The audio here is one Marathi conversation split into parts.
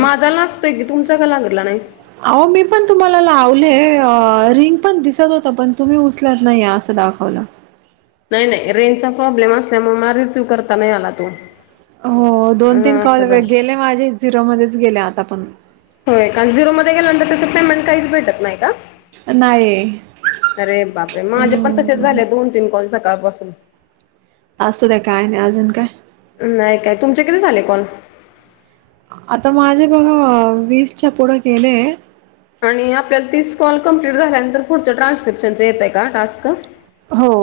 माझा लागतय की तुमचा का लागतला नाही अहो मी पण तुम्हाला लावले अं रिंग पण दिसत होत पण तुम्ही उचलत नाही असं दाखवल नाही, नाही रेंजचा प्रॉब्लेम असल्यामुळे मला रिसीव्ह करता नाही आला तो हो दोन तीन हं कॉल असं झालं गेले माझे झिरोमध्येच गेले आता पण होय कारण झिरोमध्येध्ये गेल्यानंतर त्याच पेमेंट काहीच भेटत नाही का? नाही अरे बापरे माझे पण तसेच हं, झाले दोन, तीन कॉल सकाळ पासून असू दे काय नाही अजून काय नाही काय तुमचे किती झाले कॉल आता माझे बघा वीसच्या पुढं गेले आणि आपल्याला तीस कॉल कमप्लीट झाल्यानंतर पुढच ट्रान्स्क्रिप्शनचं येत आहे का टास्क हो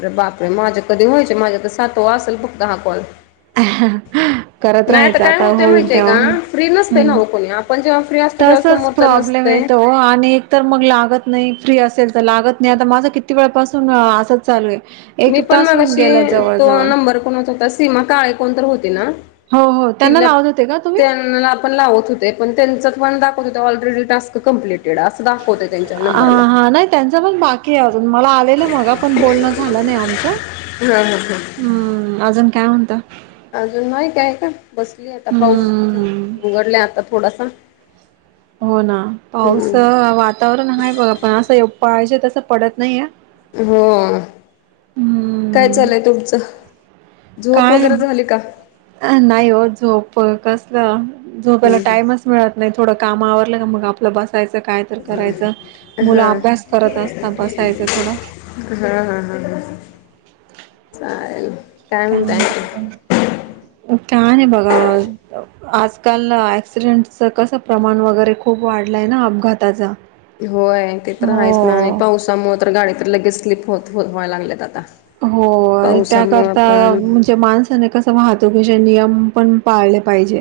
अरे बापरे माझे कधी व्हायचे माझ्या तर सातवा असेल बघत हा कॉल करत नाही राहायचं काय आता होतंय होईल माहितीय तेव्हा का होईल फ्री नसते ना हम्म हो आपण जेव्हा फ्री अस तसच प्रॉब्लेम येतो ओ आणि तर मग लागत नाही फ्री असेल तर लागत नाही आता माझं किती वेळापासून असंच चालू आहे एक मी पण तास होऊन मगाशी गेला तो जवळ-जवळ. नंबर कुणाचं होता सीमा काळे कोणतरी होती ना हो हो त्यांना तिला लावत होते का तुम्ही? त्यांना लावत होते पण त्यांच पण दाखव होत ऑलरेडी टास्क कम्प्लीटेड असं दाखवतय त्यांच्या हा, नंबरला हा नाही त्यांच पण बाकी आहे अजून मला आलेलं मगा पण बोलणं झालं नाही आमचं हम्म अजून काय म्हणता? [unintelligible] अजून नाही काय असं बसली आता पाऊस हम्म. उघडला आता थोडासा हो ना पाऊस हम्म वातावरण आहे बघा पण असं पाहजे तसं पडत नाही या हो काय हम्म चालय तुमचं? झोप काय वगैरे झाली का नाही ओ झोप कसलं झोपेला हम्म हम्म टाइमच मिळत नाही थोडं काम आवरलं का मग आपलं बस उठायचं काय तर करायचं मुलं हा अभ्यास करत असतात बसायच थोडं ह, ह, ह, ह चालेल काय का म्हणताय आणखी म्हणता [unintelligible] काय नाही बघा आजकाल ऍक्सिडेंटच कसं प्रमाण वगैरे खूप वाढलंय ना अपघाताचा होय ते तर हो हायच ना आणि पावसामुळ तर गाडी तर लगेच स्लीप होत होत व्हाय लागल्यात आता होय पावसामुळे त्याकरता पण म्हणजे माणसाने कस वाहतुकीचे नियम पण पाळले पाहिजे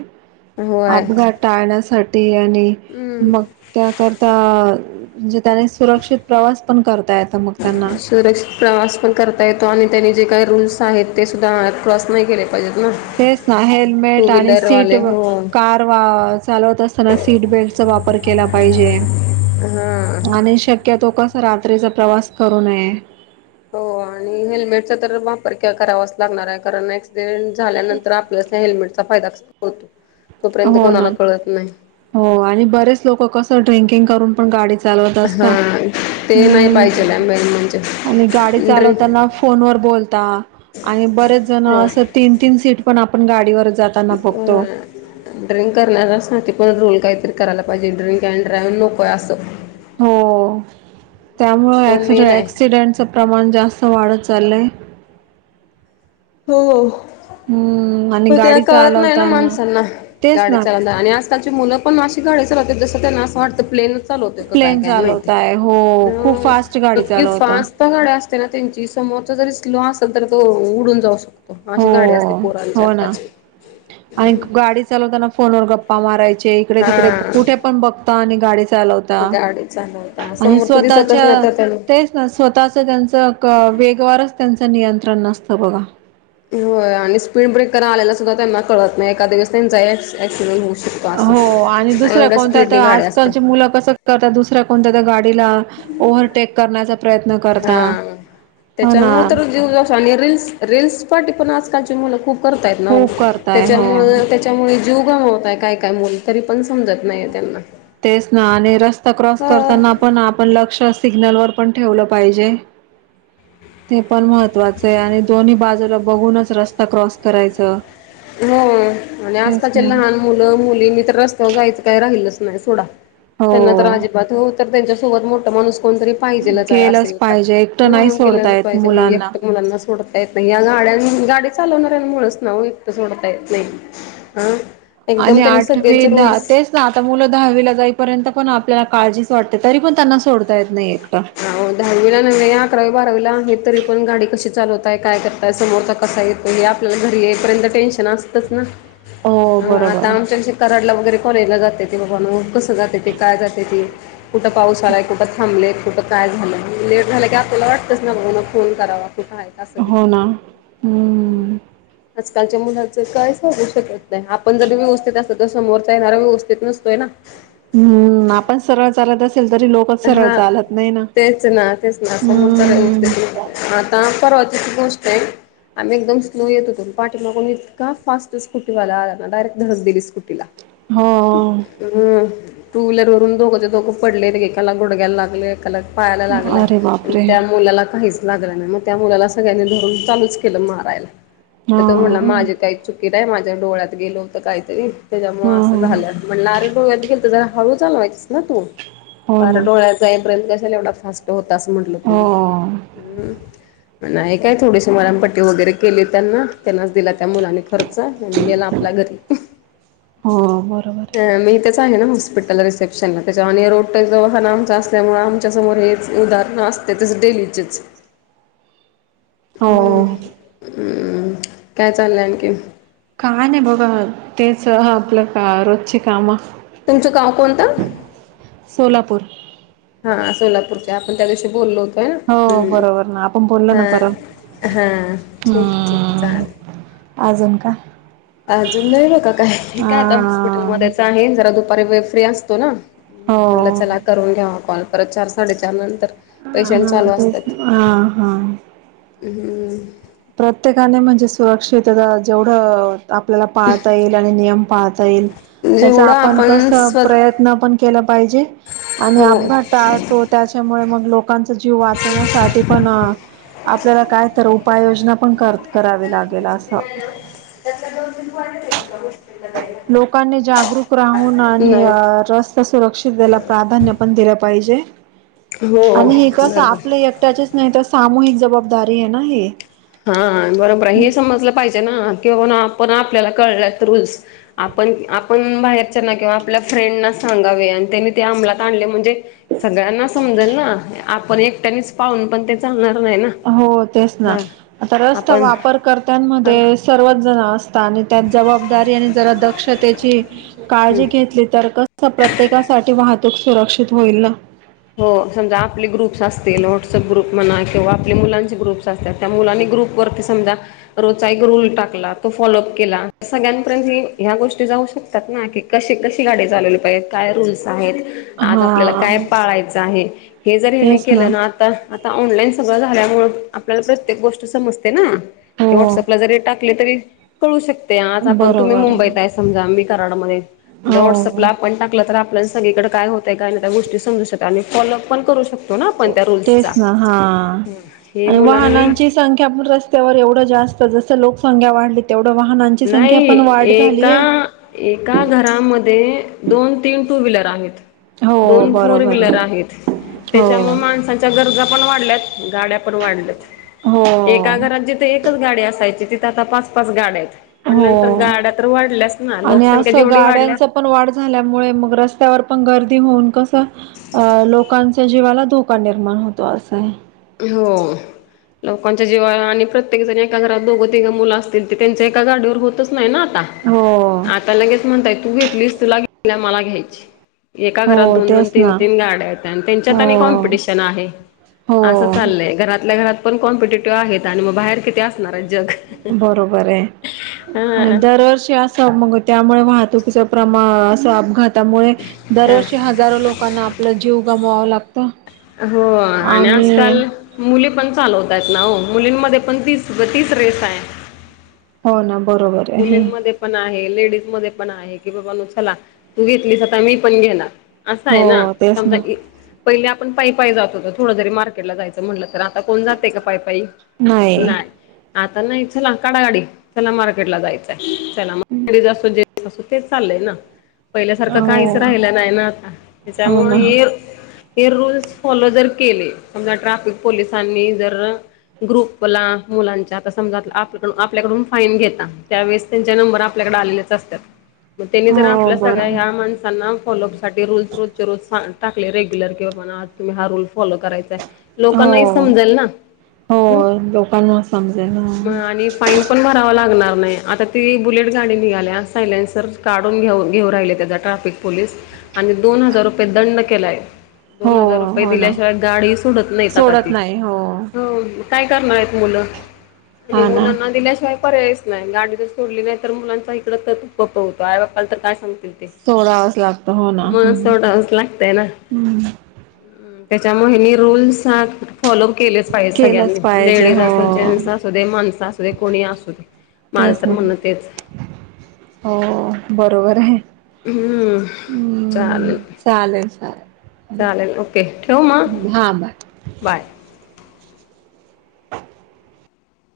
होय. अपघात टाळण्यासाठी आणि हम्म मग त्याकरता म्हणजे त्याने सुरक्षित प्रवास पण करता येत मग तेंना सुरक्षित प्रवास पण करता येतो आणि त्यांनी जे काइ रूल्स आहेत ते सुुददा क्रॉस नाई केले पाहिजेत ना तेच ना टू हेल्मेट आणि सीट व्हीलरवाले व हो कार [inaudible] चालवत असताना सीट बेल्टचा वापर केला पाईजे हा. आणि शक्यतो कस रात्रीच प्रवास करू नये हो आणि हेल्मेटचा तर वापर कर करावाच लागणाराय कारण ऍक्सिडेंट झाल्यानंतर आप हेल्मेटचा फायदा होतो तोपर्यंत हो ना कोणाला कळत नाई हो आणि बरेच लोक कसं ड्रिंकिंग करून पण गाडी चालवत असता हा ते नाही हम पाहिजेल मेन आणि गाडी म्हणजे चालवत ड्रिं असताना फोन वल बोल आणि बरेच जण हो अस तीन तीन सीट पण आपण गाडीवर जात होय ड्रिंक करणार्यासाठी पण रोल काइतरी करायला पाहिजे ड्रिंक अड ड्राइव्ह नकोय असं हो त्यामुळे तो एक्स मेन आहे अॅक्सिडेंटचं प्रमाण जास्त वाढत चाललंय हो हो हम्म आणि प ते गाडी कळत नाय ना चालवताना माणसांना तेच गाडी ना चालवताना आणि अस ताची मुलं पण अशी गाडी चालवतात जसं त्यांना असं वाटतं प्लेन चाल होत का काय प्लेन काय माहिती चालवताय हो खूप अ फास्ट गाडी इतकी चालवता. फास्ट गाड असते ना तेंची समोरचा जरी स्लो असेल तर तो उडून जाऊ शकतो अशी गाडया असते पोरांच्या हा आणि गाडी चालवताना फोन वर गप्पा मारायचे इकडे हा तिकडे कुटे पण बघता आणि गाडी चालवता गाडी चालवता आणि समोरच दिसतच स्वतःच्या नाही तर त्याला तेच स्वतःच त्यांचं क वेगवारच त्यांचं नियंत्रण नसतं बगा हो आणि स्पीड ब्रेक कर आल्याला सुद्धा त्यांना कळत नाई एकाद्यावेळेस तेंचा एक्सीडेंट होऊ असं. हो आणि दुसऱ्या एवढ्या स्पीडने कोणत्याता गाडी असते आजकालची मुलं कसं करतात दुसऱ्या कोणत्या त्या गाडीला ओव्हरटेक करण्याचा प्रयत्न करता हा. ह ना त्याच्यामुळे तर जीव जातो आणि रिल्स रिल्स पाठी आजकालची मुलं खूप करताय नाओ खूप करताय तेच्या हो मुळ त्यामुळे जीव गमवताय काय काय मुल तरी पण समजत नाहीये त्यांना तेच ना आणि रस्ता क्रॉस हा करताना पण आपण लक्ष सिग्नल वर पण ठेवलं पाहिजे ते पण महत्वाचंय आणि दोन्ही बाजूला बघूनच रस्ता क्रॉस करायच हो आणि आजकालचे लहान मुलं मुलींनी तर रस्त्यावर जायचं काय राहिलच न्हाइ सोडा त्यांना तर हो अजिबात हो तर तेंच्यासोबत मोठ माणूस कोणतरी पाहिजेलाचाय असं केलंच येतात पाहिजे एकटं नाही ह सोडता गेलच येत पाहिजे मुलांना. एकटं मुलांना सोडत येत नाही या गाड्यां गाडी चालवणाऱ मुळच ना ओ एकट सोडता येत नाई ह आणि आठवी दहा तेच आता मुलं दहावीला जाईपर्यंत पण आपल्याला काळजीच वाटते तरी पण त्यांना सोडता येत नाही एकट हो दहावीला नव अकरावी बारावीला आहे तरी पण गाडी कशी चालवताय काय करताय समोरचा कसा येत तरी आपल्याला घरी येईपर्यंत टेन्शन असतंच ना हो म आता बरोबर आहे आमच्याशी कराडला वगैरे कॉलेजला जात्याते बाबानो कसं जात्याती काय जात्याती कुट पाऊस आलाय कुट थांबलेत कुट काय झालं लेट झालं की आपल्याला वाटतंच ना बा फोन करावा कुट हाय हो ना हम् आजकालच्या मुलाचं काय सांगू शकत नाही आपण जरी व्यवस्थित अस तर समोरचा येणारा व्यवस्थित नसतोय ना. हम्म आपण सरळ चालत असेल तरी लोक हा तेच ना तेच ना समोर तर. हम्म [unintelligible] ता परवाचीच गोष्ट आहे आम्ही एकदम स्लो येत होतो पाठीमागून इतका फास्ट स्कुटीवाला आला ना डायरेक्ट धडक दिली स्कूटीला. हां. तर मग टू व्हहीलर वरून दोघंचे दोघं पडलेले एकाला गुडग्याला लागलंय एकाला पायाला लागलं अरे आणि बापरे त्या मुलाला काहीच लागलं नाही म त्या मुलाला सगळ्यांनी धरून चालूच केलं मारायला तर हा तो म्हटला माझे काही चूक कित आहे माझ्या डोळ्यात गेलोत काहीतरी त्याच्यामुळे हा असं झाल्या. म्हणलं अरे गोव्याला गेलते जरा हळू चालवायचीस ना तू. हो पारा ना डोळ्याजाईत पर्यंत कशाला एवढा फास्ट होता असं म्हटल तु. हो हम्म नाय काय थोडीशी मरमपट्टी वगैरे केली त्यांना त्यांनाच दिला त्या मुलानी खर्च आणि गेला आपल्या घरी. हो बरोबर अ आहे मी इथच आहे ना हॉस्पिटल रिसेप्शनला त्याच्या आणि हे रोड एकटं दवाखाना आमचा असल्यामुळे आमच्या समोर हेच उदाहरण असतेच डेलीचेच. हो उम्म उम्म काय चाललंय आणखी? का हा नाही बबा तेच आपलं का रोजची कामं. तुमचं गाव कोणतं? सोलापूर हा सोलापूरचे आपण त्या दिवशी बोललो होतो आहे ना हो हम्म बरोबर ना आपण बोललो ना हा. परत हा ठीक आहे ठीक आहे चालेल. आजून का? अजून नाही आहे का काय अ काय आता हॉस्पिटलमध्येच आहे जरा दुपारी वेळ फ्री असतो ना मग हो म्हटलं चला करून घ्यावा कॉल परत चार साडेचार नंतर ह पेशंट हा चालू तेच असतात. ना हा हा. हम्म. उम्म. प्रत्येकाने म्हणजे सुरक्षितता जेवढं आपल्याला पळता येईल आणि नियम पाळता येईल त्याचा जेवढं आपण कसं स्व प्रयत्न पण केला पाहिजे आणि हो अपघात टाळ तो त्याच्यामुळे मग लोकांचा जीव वाचवण्यासाठी पण आपल्याला काय तर उ पाय योजना पण करत करावी लागेल असं. त्याचा दोन तीन पॉइंटच आहे. [unintelligible] लोकांनी जागरूक राहून आणि नाही अ रस ता सुरक्षितेला प्राधान्य पण दिलं पाहिजे हो आणि हे कसं बरोबर आपलं एक ट्याच नाही तर सामूहिक जबाबदारी आहे ना हे. हा बरोबर हे समजलं पाहिजे ना कि बाबानो आपण आपल्याला कळल्यात रूल्स आपण आपण बाहेरच्या ना किंवा आपल्या फ्रेंडना सांगावे आणि त्यांनी ते अमलात आणले म्हणजे सगळ्यांना समजेल ना आपण एकट्यानेच पाहून पण ते चालणार नाय ना. हो तेच ना हा आता रस्ता आपण हा वापरकर्त्यांमध्ये सर्वच जण असतात आणि त्यात जबाबदारी आणि जरा दक्षतेची हम्म काळजी घेतली तर कसं प्रत्येकासाठी वाहतूक सुरक्षित होईल ना. हो समजा आपले ग्रुप्स असतील व्हॉट्सअप ग्रुप म्हणा किंवा आपल्या मुलांचे ग्रुप्स अस त्यात त्या मुलांनी ग्रुपवरती समजा रोचा एक रूल टाकला तो फॉलो अप केला सगळ्यांपर्यंत ह्या गोष्टी जाऊ शकतात. ना की कशी कशी गाडी चालवली पाहिजे काय रूल्स आहेत. आज आपल्याला हा काय पाळायचं आहे हे जर हेनी केलं ना आता आता ऑनलाईन सगळं झाल्यामुळे आपल्याला प्रत्येक गोष्ट समजते ना हो. व्हॉट्सअपला जरी टाक तरी कळू शकते आज आपण तुम्ही मुंबईत आहे समजा मी कराडमध्ये हो व्हॉट्सअपला आपण टाकलं तर आपल्याला सगळीकडे काय होतय नाही त्या गोष्टी समजू शकतात आणि फॉलोपण करू शको. तो ना आपण त्या रूल्स तेच ना हा. हे आणि मुलांनी वाहनांची संख्या पण रस्तावर एवढ जास्त जसं लोकसंख्या वाढली. तेवढं वाहनांची संख्या नाही पण वाढ एका झालीय. एका घरामध्ये दोन तीन टू व्हीलर आहेत. हो दोन फोर बरोबर व्हीलर आहे आहेत हो. त्याच्यामुळे माणसा गरजा पण वाढल्या गाड्या पण वाढल्यात एका हो घरात जिथे कच गाडी असायची तिथे आता पाच पाच गाड्या आहेत. म्हटल्यानंतर हो. गाड्या तर वाढल्याच ना आणि लोकसंख्या असं जेवढी वाढल्यावर. गाड्यांच पण वाढ झाल्यामुळे मग रस्त्यावर पण गर्दी होऊन कसं. अ लोकांच्या जीवाला धोका निर्माण होतो असं हो लोकांच्या जेव्हा आणि प्रत्येक जण एका घरात दोघं तिघं मुलं असतील ते त्यांच्या एका गाडीवर होतच नाही ना आता. हो ता लगेच म्हणताय तू घेतलीस तुला घेतली मला घ्यायची. एका घरात हो दोन दोन तेच तीन ना तीन गाड्याता आणि त्यांच्यात आणि हो कॉम्पिटिशन आहे.. असं हो चाललंय घरातल्या घरात पण कॉम्पिटेटिव्ह आहेत आणि मग बाहेर किती असणार जग. बरोबर आहे आणि हा दरवर्षी अस मग त्यामुळे वाहतुकीचा प्रमाण अस अपघातामुळे हा. दरवर्षी ह हजारो लोकांना आपला जीव गमवाव लागतो. हो आणि आजकाल. मुली पण चालवत आहेत ना हो मुलींमध्ये पण तीस तीस रेस आहे. हो ना बरोबर आहे. मुलींमध्ये पण आहे लेडीज मध्ये पण आहे की बाबा न चला तू घेतलीस आता मी पण घेणार. असं आहे ना हो तेच समजा ना ये पहिले आपण पाय पाय जात होत थोडं जरी मार्केटला जायचं म्हटलं तर आता कोण जाते का. पाय पायी नाही आता नाही चला काडा गाडी चला मार्केट ला जायचं. त्याला मग जेस अस तेच चाललंय ना. पहिल्यासारखं काहीच हो राहिलं नाही ना आता हो ना त्याच्यामुळे हे हे रूल्स फॉलो जर केले समजा ट्रॅफिक पोलिसांनी जर. ग्रुपला मुलांच्या आता समज आपल्याकड आपल्याकडून फाईन घेता. त्यावेेळेस त्यांच्या नंबर आपल्याकडे आलेलेच असतात. मग त्यानी जर हो आपल्या सगळ्या बरोबर ह्या माणसांना फॉलो सासाठी रूल् रोज रोज सां टाकले रेग्युलर कि बा तुम्ही हा रूल फॉलो करायचा. हो लोकांनाही समजाल ना हो ह लोकांना समजेल ना. आणि फाईन पण भरावा लागणार. नाही आता ती बुलेट गाडी निघाल्या सायलेनसर काढून घेऊन घेऊ राहिले त्याचा ट्रॅफिक पोलीस. आणि दोन हजार रुपये दंड केलाय. हो दोन हजार रुपये हो ना दिल्याशिवाय गाडी सोडत नाहीत आता सोडत ती. नाही हो काय करणार आहेत मुलं आणि हा ना मुलांना दिल्याशिवाय पर्याय नाही. नाही गाडी जर सोडली नाही तर मुलांचा इकडं तत पप होतोय बा्पाला तर काय सांग. सोडावंच लागतं हो ना म- सोडावचं लागतयं ना. हम्म त्याच्यामुळे हिनी रूल्स सांग. फॉलो केलेचं पाहिजे केलंच सगळ्यांनी पाहिजे लेडीज, हो असू जेंट्स, असू दे माणसं, असू दे कोणी असू दे. माझं तर तेचं म्हणणं तेच ना हो बरोबर आहे. हम्म, हम्म चालेल. चालेल. चालेल चालेल ओके, ठेवू मग हा बाय बाय.